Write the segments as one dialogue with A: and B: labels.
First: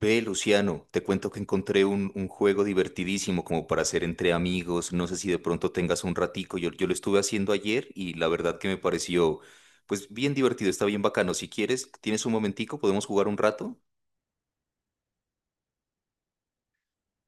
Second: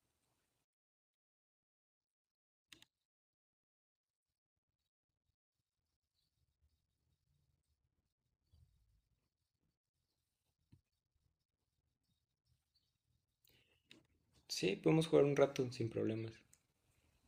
A: Ve, Luciano, te cuento que encontré un juego divertidísimo como para hacer entre amigos. No sé si de pronto tengas un ratico. Yo lo estuve haciendo ayer y la verdad que me pareció, pues bien divertido, está bien bacano. Si quieres, tienes un momentico, podemos jugar un rato.
B: Sí, podemos jugar un rato sin problemas.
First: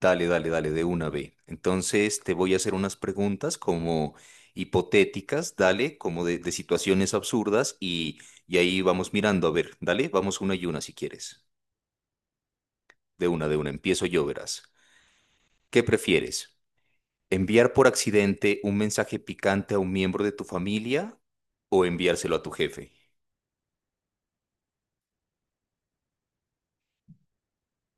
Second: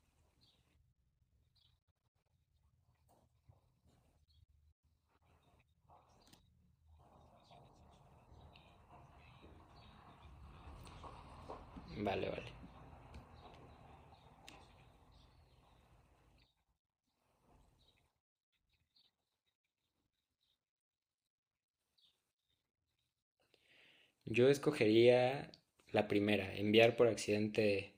A: Dale, dale, dale, de una ve. Entonces te voy a hacer unas preguntas como hipotéticas, dale, como de situaciones absurdas y ahí vamos mirando. A ver, dale, vamos una y una si quieres.
B: Vale, vale.
A: De una, empiezo yo, verás. ¿Qué prefieres? ¿Enviar por accidente un mensaje picante a un miembro de tu familia o enviárselo a tu jefe?
B: Yo escogería la primera, enviar por accidente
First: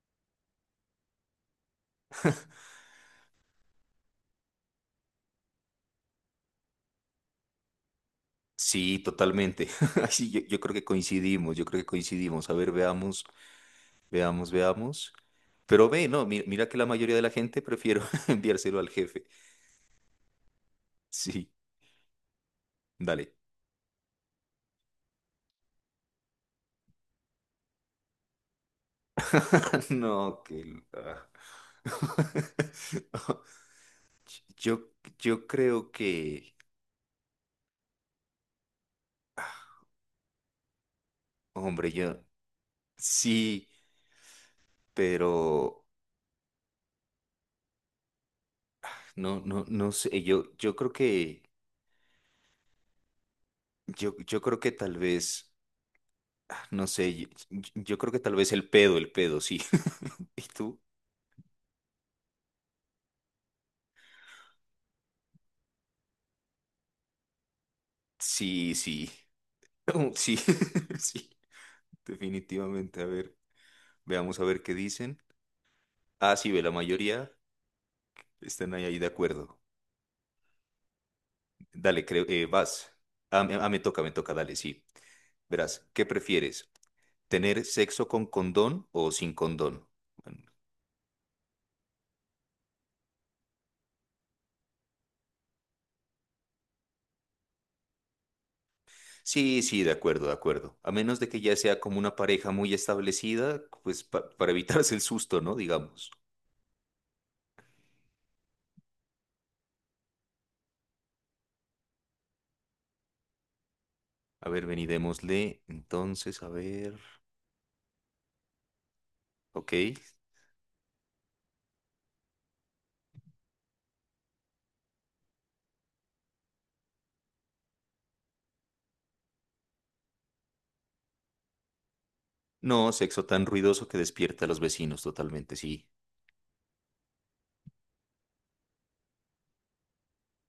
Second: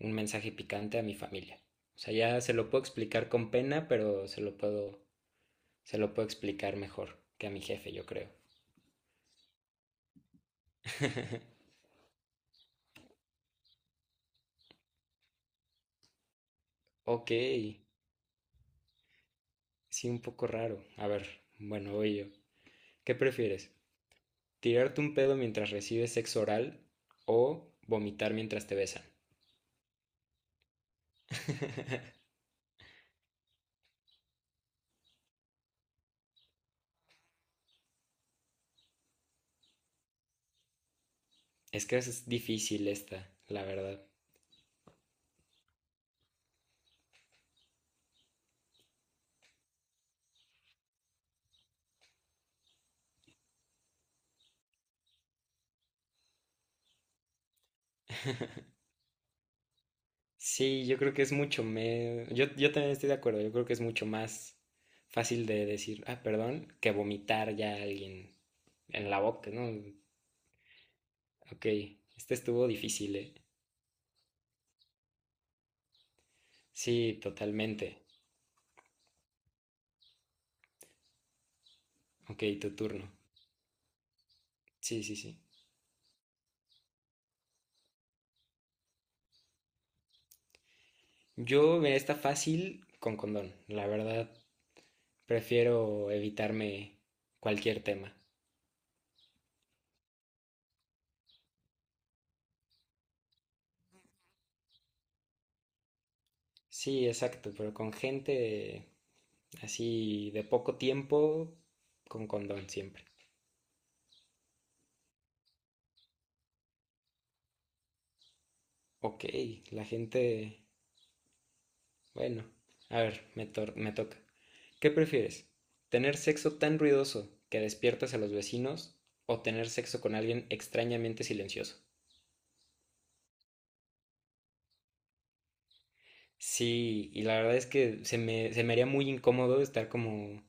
B: un mensaje picante a mi familia. O sea, ya se lo puedo explicar con pena, pero se lo puedo explicar mejor que a mi jefe, yo creo.
A: Sí, totalmente. Ay, sí, yo creo que coincidimos, yo creo que coincidimos. A ver, veamos, veamos, veamos. Pero ve, no, mira que la mayoría de la
B: Ok,
A: gente prefiero enviárselo al jefe.
B: sí, un poco raro. A ver,
A: Sí,
B: bueno, voy yo. ¿Qué
A: dale.
B: prefieres? ¿Tirarte un pedo mientras recibes sexo oral o vomitar mientras te besan?
A: No, que... la- Yo, yo creo que,
B: Es
A: hombre,
B: que
A: yo
B: es difícil esta, la
A: sí,
B: verdad.
A: pero no, no, no sé, yo creo que... Yo creo que tal vez, no sé, yo creo que tal vez el pedo, sí. ¿Y tú?
B: Sí, yo creo que es mucho me... Yo también estoy de acuerdo, yo creo que es mucho más fácil de decir, ah, perdón, que vomitar ya a alguien
A: Sí, sí.
B: en la boca, ¿no?
A: Sí, sí,
B: Ok, este estuvo
A: definitivamente. A
B: difícil, ¿eh?
A: ver, veamos a ver qué dicen. Ah, sí, ve, la
B: Sí,
A: mayoría
B: totalmente.
A: están ahí, ahí de acuerdo. Dale, creo,
B: Ok, tu
A: vas.
B: turno.
A: Me toca, me toca, dale, sí.
B: Sí, sí, sí.
A: Verás, ¿qué prefieres? ¿Tener sexo con condón o sin condón? Bueno,
B: Yo, mira, está fácil con condón. La verdad, prefiero evitarme cualquier tema.
A: sí, sí, de acuerdo, de acuerdo. A menos de que ya sea como una pareja muy establecida, pues para evitarse el susto, ¿no? Digamos.
B: Sí, exacto, pero con gente así de poco tiempo, con condón siempre.
A: A ver, vení, démosle. Entonces, a ver.
B: Ok,
A: Ok.
B: la gente... Bueno, a ver, me toca. ¿Qué prefieres? ¿Tener sexo tan ruidoso que despiertas a los vecinos o tener sexo con alguien extrañamente silencioso?
A: No, sexo tan ruidoso que despierta a los vecinos totalmente, sí.
B: Sí, y la verdad es que se me haría muy incómodo estar como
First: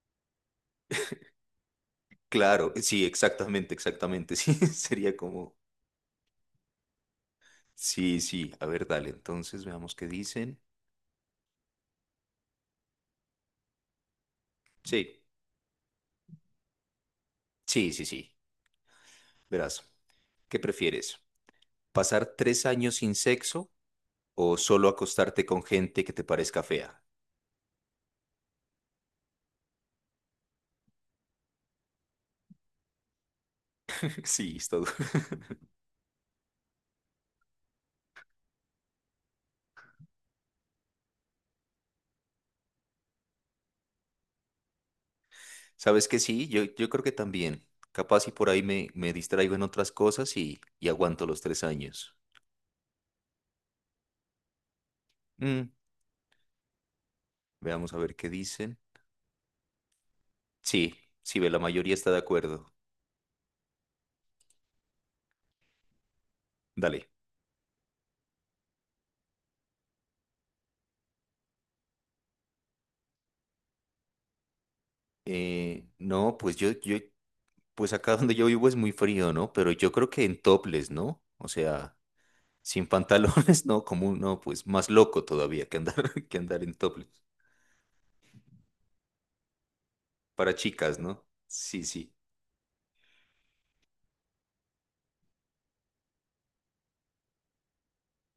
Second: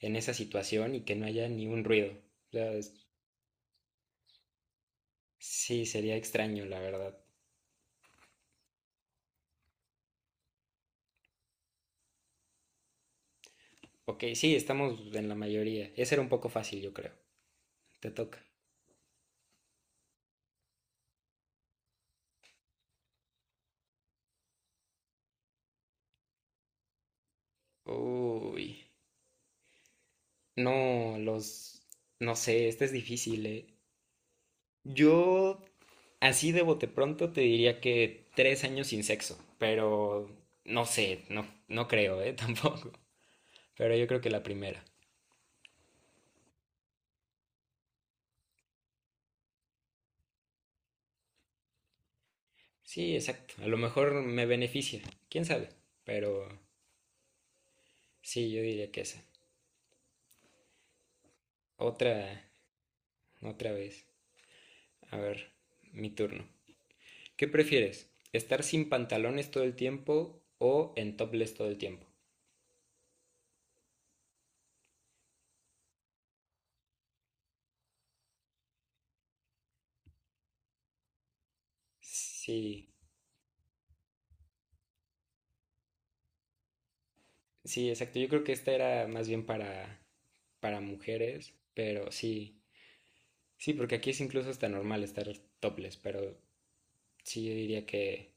B: en esa situación y que no haya ni un ruido. O
A: Claro,
B: sea,
A: sí, exactamente, exactamente. Sí, sería como.
B: sí, sería extraño, la verdad.
A: Sí, sí. A ver, dale. Entonces, veamos qué dicen.
B: Ok, sí, estamos
A: Sí,
B: en la mayoría. Ese era un poco fácil, yo creo.
A: sí, sí,
B: Te
A: sí.
B: toca.
A: Verás. ¿Qué prefieres? ¿Pasar 3 años sin sexo o solo acostarte con gente que te parezca fea?
B: Uy. No, los... No sé, este es difícil, ¿eh?
A: Sí, está duro.
B: Yo, así de bote pronto, te diría que 3 años sin sexo, pero no sé, no creo, ¿eh? Tampoco. Pero yo creo que la primera.
A: Sabes que sí, yo creo que también. Capaz y por ahí me distraigo en otras cosas y aguanto los 3 años.
B: Sí, exacto. A lo mejor me beneficia, quién
A: Mm,
B: sabe. Pero
A: veamos a ver qué
B: sí, yo
A: dicen.
B: diría que esa.
A: Sí, sí, ve, la mayoría está de
B: Otra,
A: acuerdo.
B: otra vez. A ver, mi turno.
A: Dale.
B: ¿Qué prefieres? ¿Estar sin pantalones todo el tiempo o en topless todo el tiempo?
A: No, pues yo, pues acá donde yo vivo es muy frío, ¿no? Pero yo creo que en topless, ¿no? O sea, sin
B: Sí,
A: pantalones, no, no, pues más loco todavía que andar, que andar en topless.
B: sí, exacto. Yo creo que esta era más bien para,
A: Para
B: para
A: chicas, ¿no?
B: mujeres,
A: Sí,
B: pero
A: sí,
B: sí, sí, porque aquí es incluso hasta normal estar topless, pero sí, yo diría que,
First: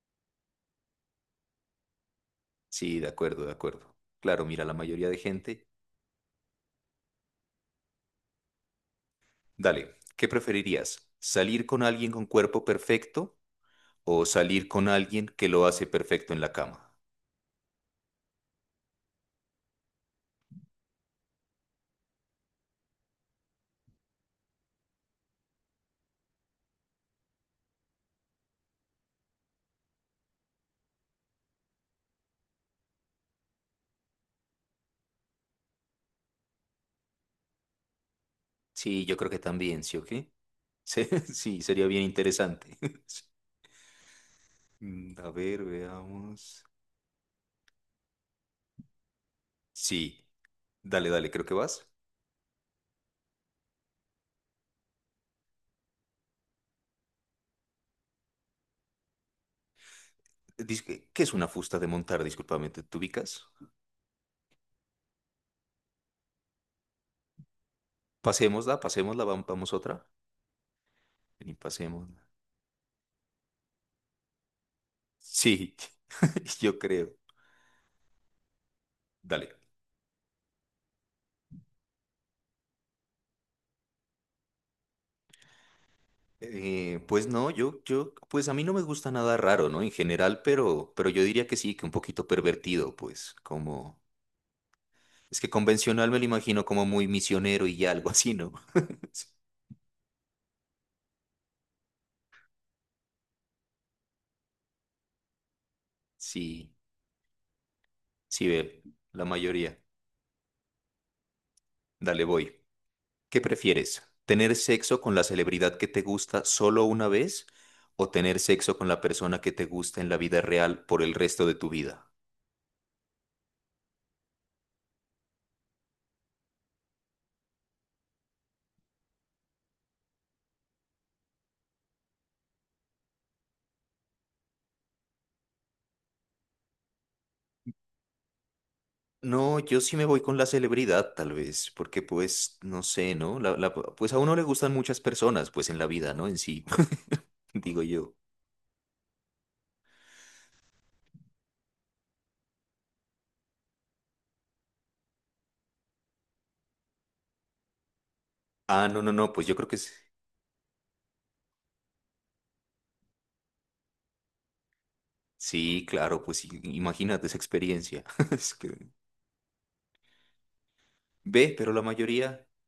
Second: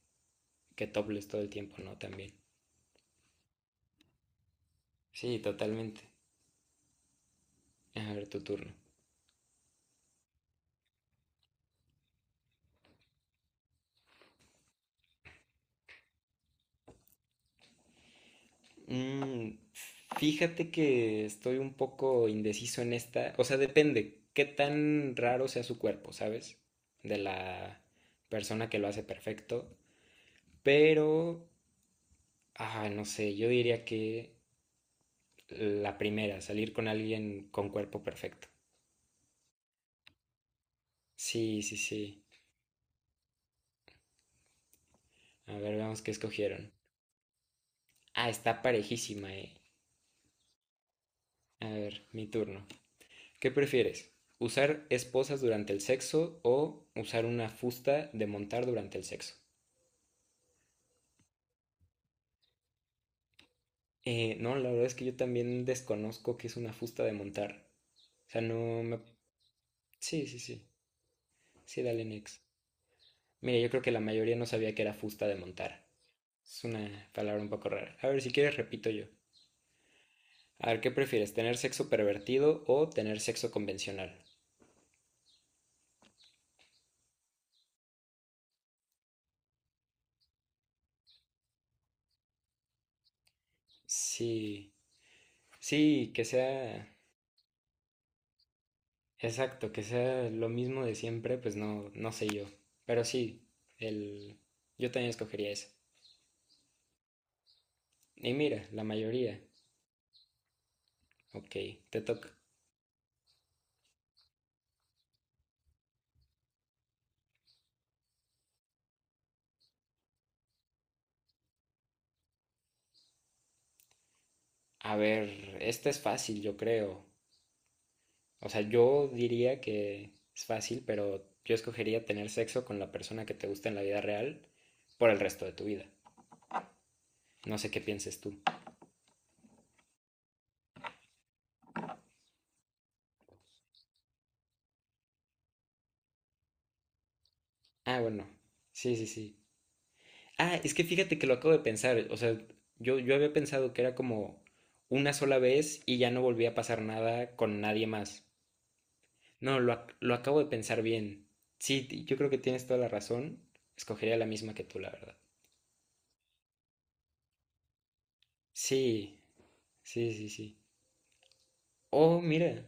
B: que topless todo el tiempo, ¿no? También.
A: sí, de acuerdo, de acuerdo. Claro, mira, la mayoría de
B: Sí,
A: gente.
B: totalmente. A ver, tu turno.
A: Dale, ¿qué preferirías? ¿Salir con alguien con cuerpo perfecto o salir con alguien que lo hace perfecto en la cama?
B: Mm, Fíjate que estoy un poco indeciso en esta, o sea, depende qué tan raro sea su cuerpo, ¿sabes? De la persona que lo hace perfecto, pero, ah, no sé, yo diría que la primera, salir con alguien con cuerpo perfecto.
A: Sí, yo creo que también, ¿sí o qué? Sí, sí,
B: Sí, sí,
A: sería bien
B: sí.
A: interesante. A
B: A
A: ver,
B: ver, veamos qué
A: veamos.
B: escogieron. Ah, está parejísima, eh.
A: Sí, dale, dale, creo que
B: A
A: vas.
B: ver, mi turno. ¿Qué prefieres? ¿Usar esposas durante el sexo o usar una fusta de montar durante el sexo?
A: Dis- ¿Qué es una fusta de montar? Discúlpame, ¿te ubicas?
B: No, la verdad es que yo también desconozco qué es una fusta de montar. O sea,
A: Pasémosla,
B: no me...
A: pasémosla, vamos otra.
B: Sí, sí, sí.
A: Vení,
B: Sí, dale
A: pasémosla.
B: next. Mira, yo creo que la mayoría no sabía que era fusta de
A: Sí,
B: montar. Es
A: yo
B: una
A: creo.
B: palabra un poco rara. A ver, si quieres repito yo.
A: Dale.
B: A ver, ¿qué prefieres? ¿Tener sexo pervertido o tener sexo convencional?
A: Pues no, yo, pues a mí no me gusta nada raro, ¿no? En general, pero yo diría que sí, que un poquito pervertido, pues, como,
B: Sí,
A: es que convencional
B: sí,
A: me lo
B: que
A: imagino como
B: sea,
A: muy misionero y ya, algo así, ¿no?
B: exacto, que sea lo mismo de siempre, pues no, no sé yo. Pero sí, el, yo también escogería eso.
A: Sí,
B: Y
A: sí,
B: mira,
A: ve,
B: la
A: la
B: mayoría.
A: mayoría.
B: Ok, te
A: Dale,
B: toca.
A: voy. ¿Qué prefieres? ¿Tener sexo con la celebridad que te gusta solo una vez o tener sexo con la persona que te gusta en la vida real por el resto de tu vida?
B: A ver, esta es fácil, yo creo. O sea, yo diría que es fácil, pero yo escogería tener sexo con la persona que te gusta en la vida real por el resto de tu vida. No sé qué pienses tú.
A: No, yo sí me voy con la celebridad, tal vez, porque pues, no sé, ¿no? Pues a uno le gustan muchas personas, pues en la vida, ¿no? En sí, digo
B: Ah,
A: yo.
B: bueno. Sí, sí, sí. Ah, es que fíjate que lo acabo de pensar. O sea, yo había pensado que era como una sola vez y ya no volvía a pasar nada con nadie más.
A: Ah, no, no, no, pues yo
B: No,
A: creo que
B: lo acabo de pensar bien. Sí, yo creo que tienes toda la razón. Escogería la misma que tú, la verdad.
A: sí, claro, pues imagínate esa experiencia. Es que-
B: Sí, sí, sí, sí.
A: Ve, pero la
B: Oh,
A: mayoría,
B: mira.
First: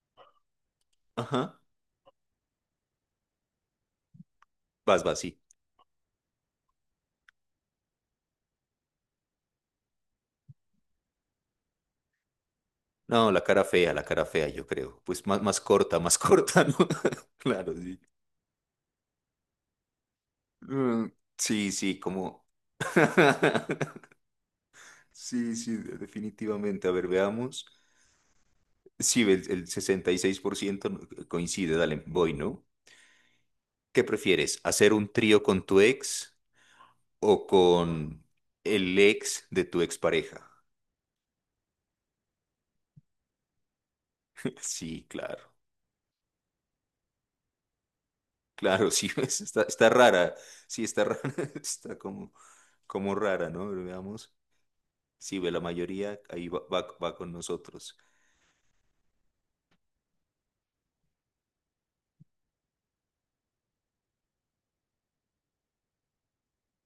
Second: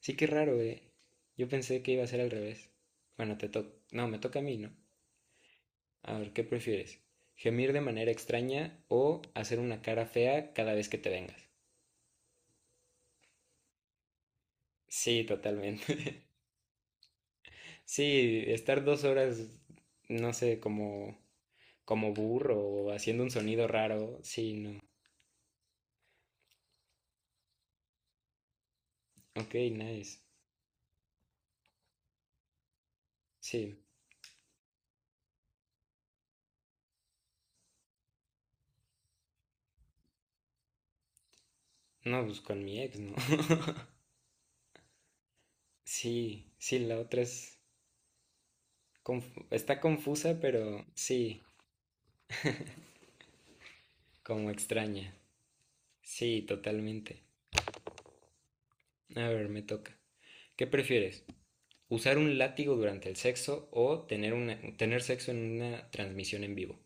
B: Sí, qué raro, eh. Yo
A: ajá,
B: pensé que iba a ser al revés. Bueno, te toca. No, me toca a mí, ¿no?
A: vas, vas, sí.
B: A ver, ¿qué prefieres? ¿Gemir de manera extraña o hacer una cara fea cada vez que te vengas?
A: No, la cara fea, yo creo. Pues
B: Sí,
A: más, más
B: totalmente.
A: corta, más corta, ¿no? Claro, sí.
B: Sí, estar 2 horas, no sé,
A: Mm,
B: como,
A: sí, sí,
B: como
A: como...
B: burro o haciendo un sonido raro, sí, no.
A: Sí, sí, definitivamente. A ver, veamos. Sí, el,
B: Ok,
A: el
B: nice.
A: 66% no- coincide, dale, voy, ¿no?
B: Sí,
A: ¿Qué prefieres? ¿Hacer un trío con tu ex o con el ex de tu expareja?
B: no, pues con mi ex, ¿no?
A: Sí, claro,
B: Sí, sí, la otra es
A: claro, sí, está,
B: está
A: está
B: confusa,
A: rara, sí,
B: pero
A: está rara,
B: sí,
A: está como rara, ¿no? Pero veamos,
B: como extraña.
A: sí, ve la mayoría,
B: Sí,
A: ahí va, va, va
B: totalmente.
A: con nosotros.
B: A ver, me toca. ¿Qué prefieres? ¿Usar un látigo durante el sexo o tener sexo en una transmisión en vivo?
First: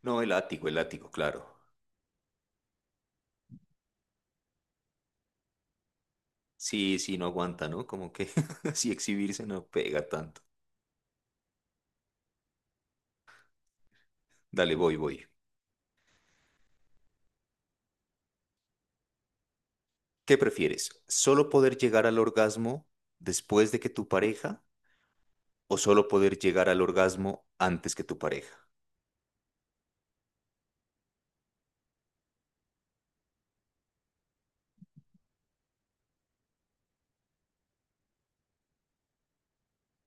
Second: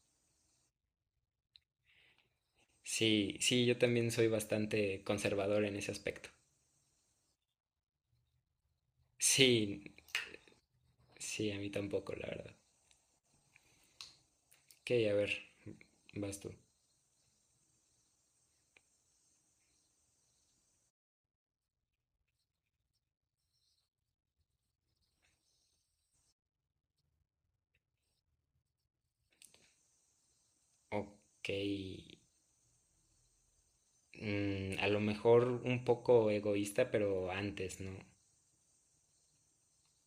A: No, el látigo, claro.
B: Sí, sí, yo también soy bastante conservador en ese aspecto.
A: Sí, sí, no aguanta, ¿no? Como que si exhibirse no
B: Sí,
A: pega tanto.
B: sí, a mí tampoco, la verdad.
A: Dale,
B: Ok,
A: voy,
B: a
A: voy.
B: ver, vas tú.
A: ¿Qué prefieres? ¿Solo poder llegar al orgasmo después de que tu pareja o solo poder llegar al orgasmo antes que tu pareja?
B: Ok, a lo mejor un poco egoísta, pero antes, ¿no?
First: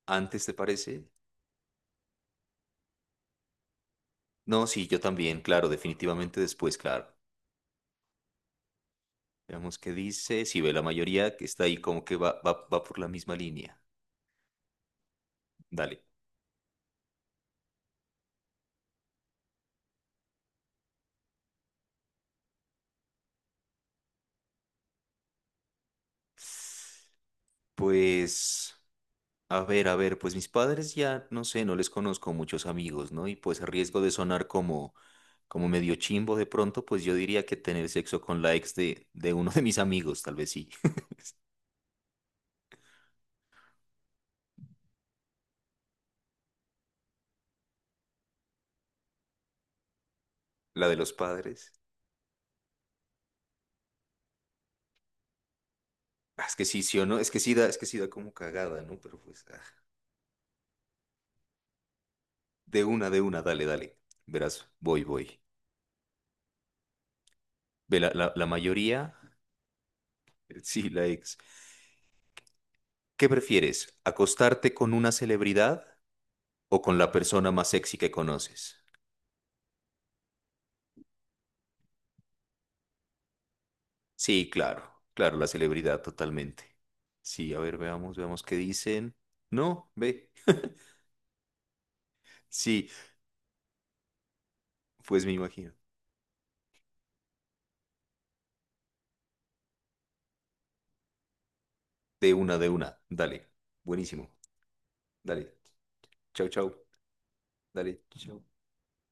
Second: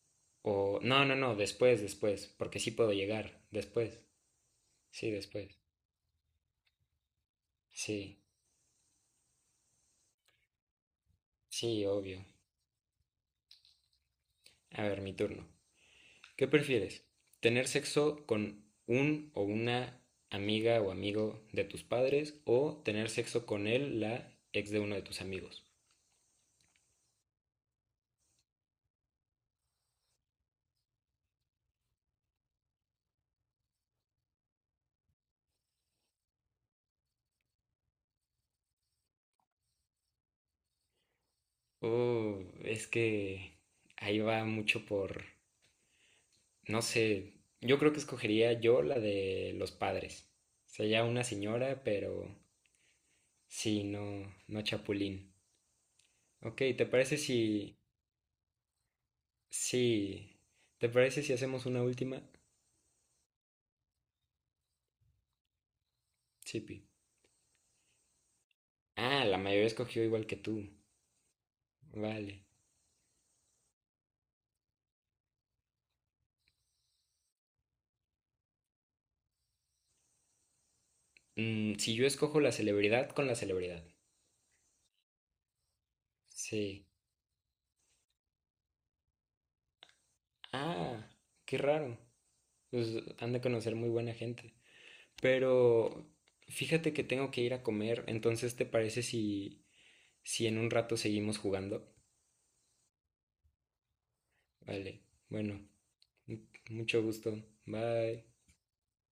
A: ¿Antes te
B: O, no,
A: parece?
B: no, no, después, después, porque sí puedo llegar, después.
A: No, sí, yo
B: Sí,
A: también,
B: después.
A: claro, definitivamente después, claro.
B: Sí,
A: Veamos qué dice, si ve la mayoría que está ahí
B: sí,
A: como que
B: obvio.
A: va, va, va por la misma línea.
B: A ver, mi turno.
A: Dale.
B: ¿Qué prefieres? ¿Tener sexo con un o una amiga o amigo de tus padres o tener sexo con él, la ex de uno de tus amigos?
A: Pues a ver, a ver, pues mis padres ya, no sé, no les conozco muchos amigos, ¿no? Y pues a riesgo de sonar como medio chimbo de pronto, pues yo diría que tener sexo con la ex de uno de mis amigos, tal vez sí.
B: Es que ahí va mucho por, no sé, yo creo que escogería yo la de los padres.
A: La de
B: Sería
A: los
B: una
A: padres.
B: señora, pero sí, no, no chapulín.
A: Ah, es
B: Ok,
A: que sí, sí o no, es que sí da, es que sí da como cagada, ¿no? Pero pues,
B: sí, ¿te parece si hacemos una última?
A: de una, dale, dale. Verás, voy, voy.
B: Sí, Pi.
A: Ve, la mayoría,
B: Ah, la mayoría escogió igual que tú.
A: sí, la ex.
B: Vale.
A: ¿Qué prefieres? ¿Acostarte con una celebridad o con la persona más sexy que conoces?
B: Si yo escojo la celebridad con la celebridad.
A: Sí, claro, claro, la celebridad totalmente.
B: Sí.
A: Sí, a ver, veamos, veamos qué dicen. No, ve.
B: Ah, qué raro.
A: Sí,
B: Pues han de conocer muy buena gente.
A: pues me imagino.
B: Pero fíjate que tengo que ir a comer, entonces ¿te parece si en un rato seguimos jugando?
A: De una, de una. Dale. Buenísimo.
B: Vale,
A: Dale.
B: bueno, mu-
A: Chau, chau.
B: mucho gusto.
A: Dale.
B: Bye.
A: Chau.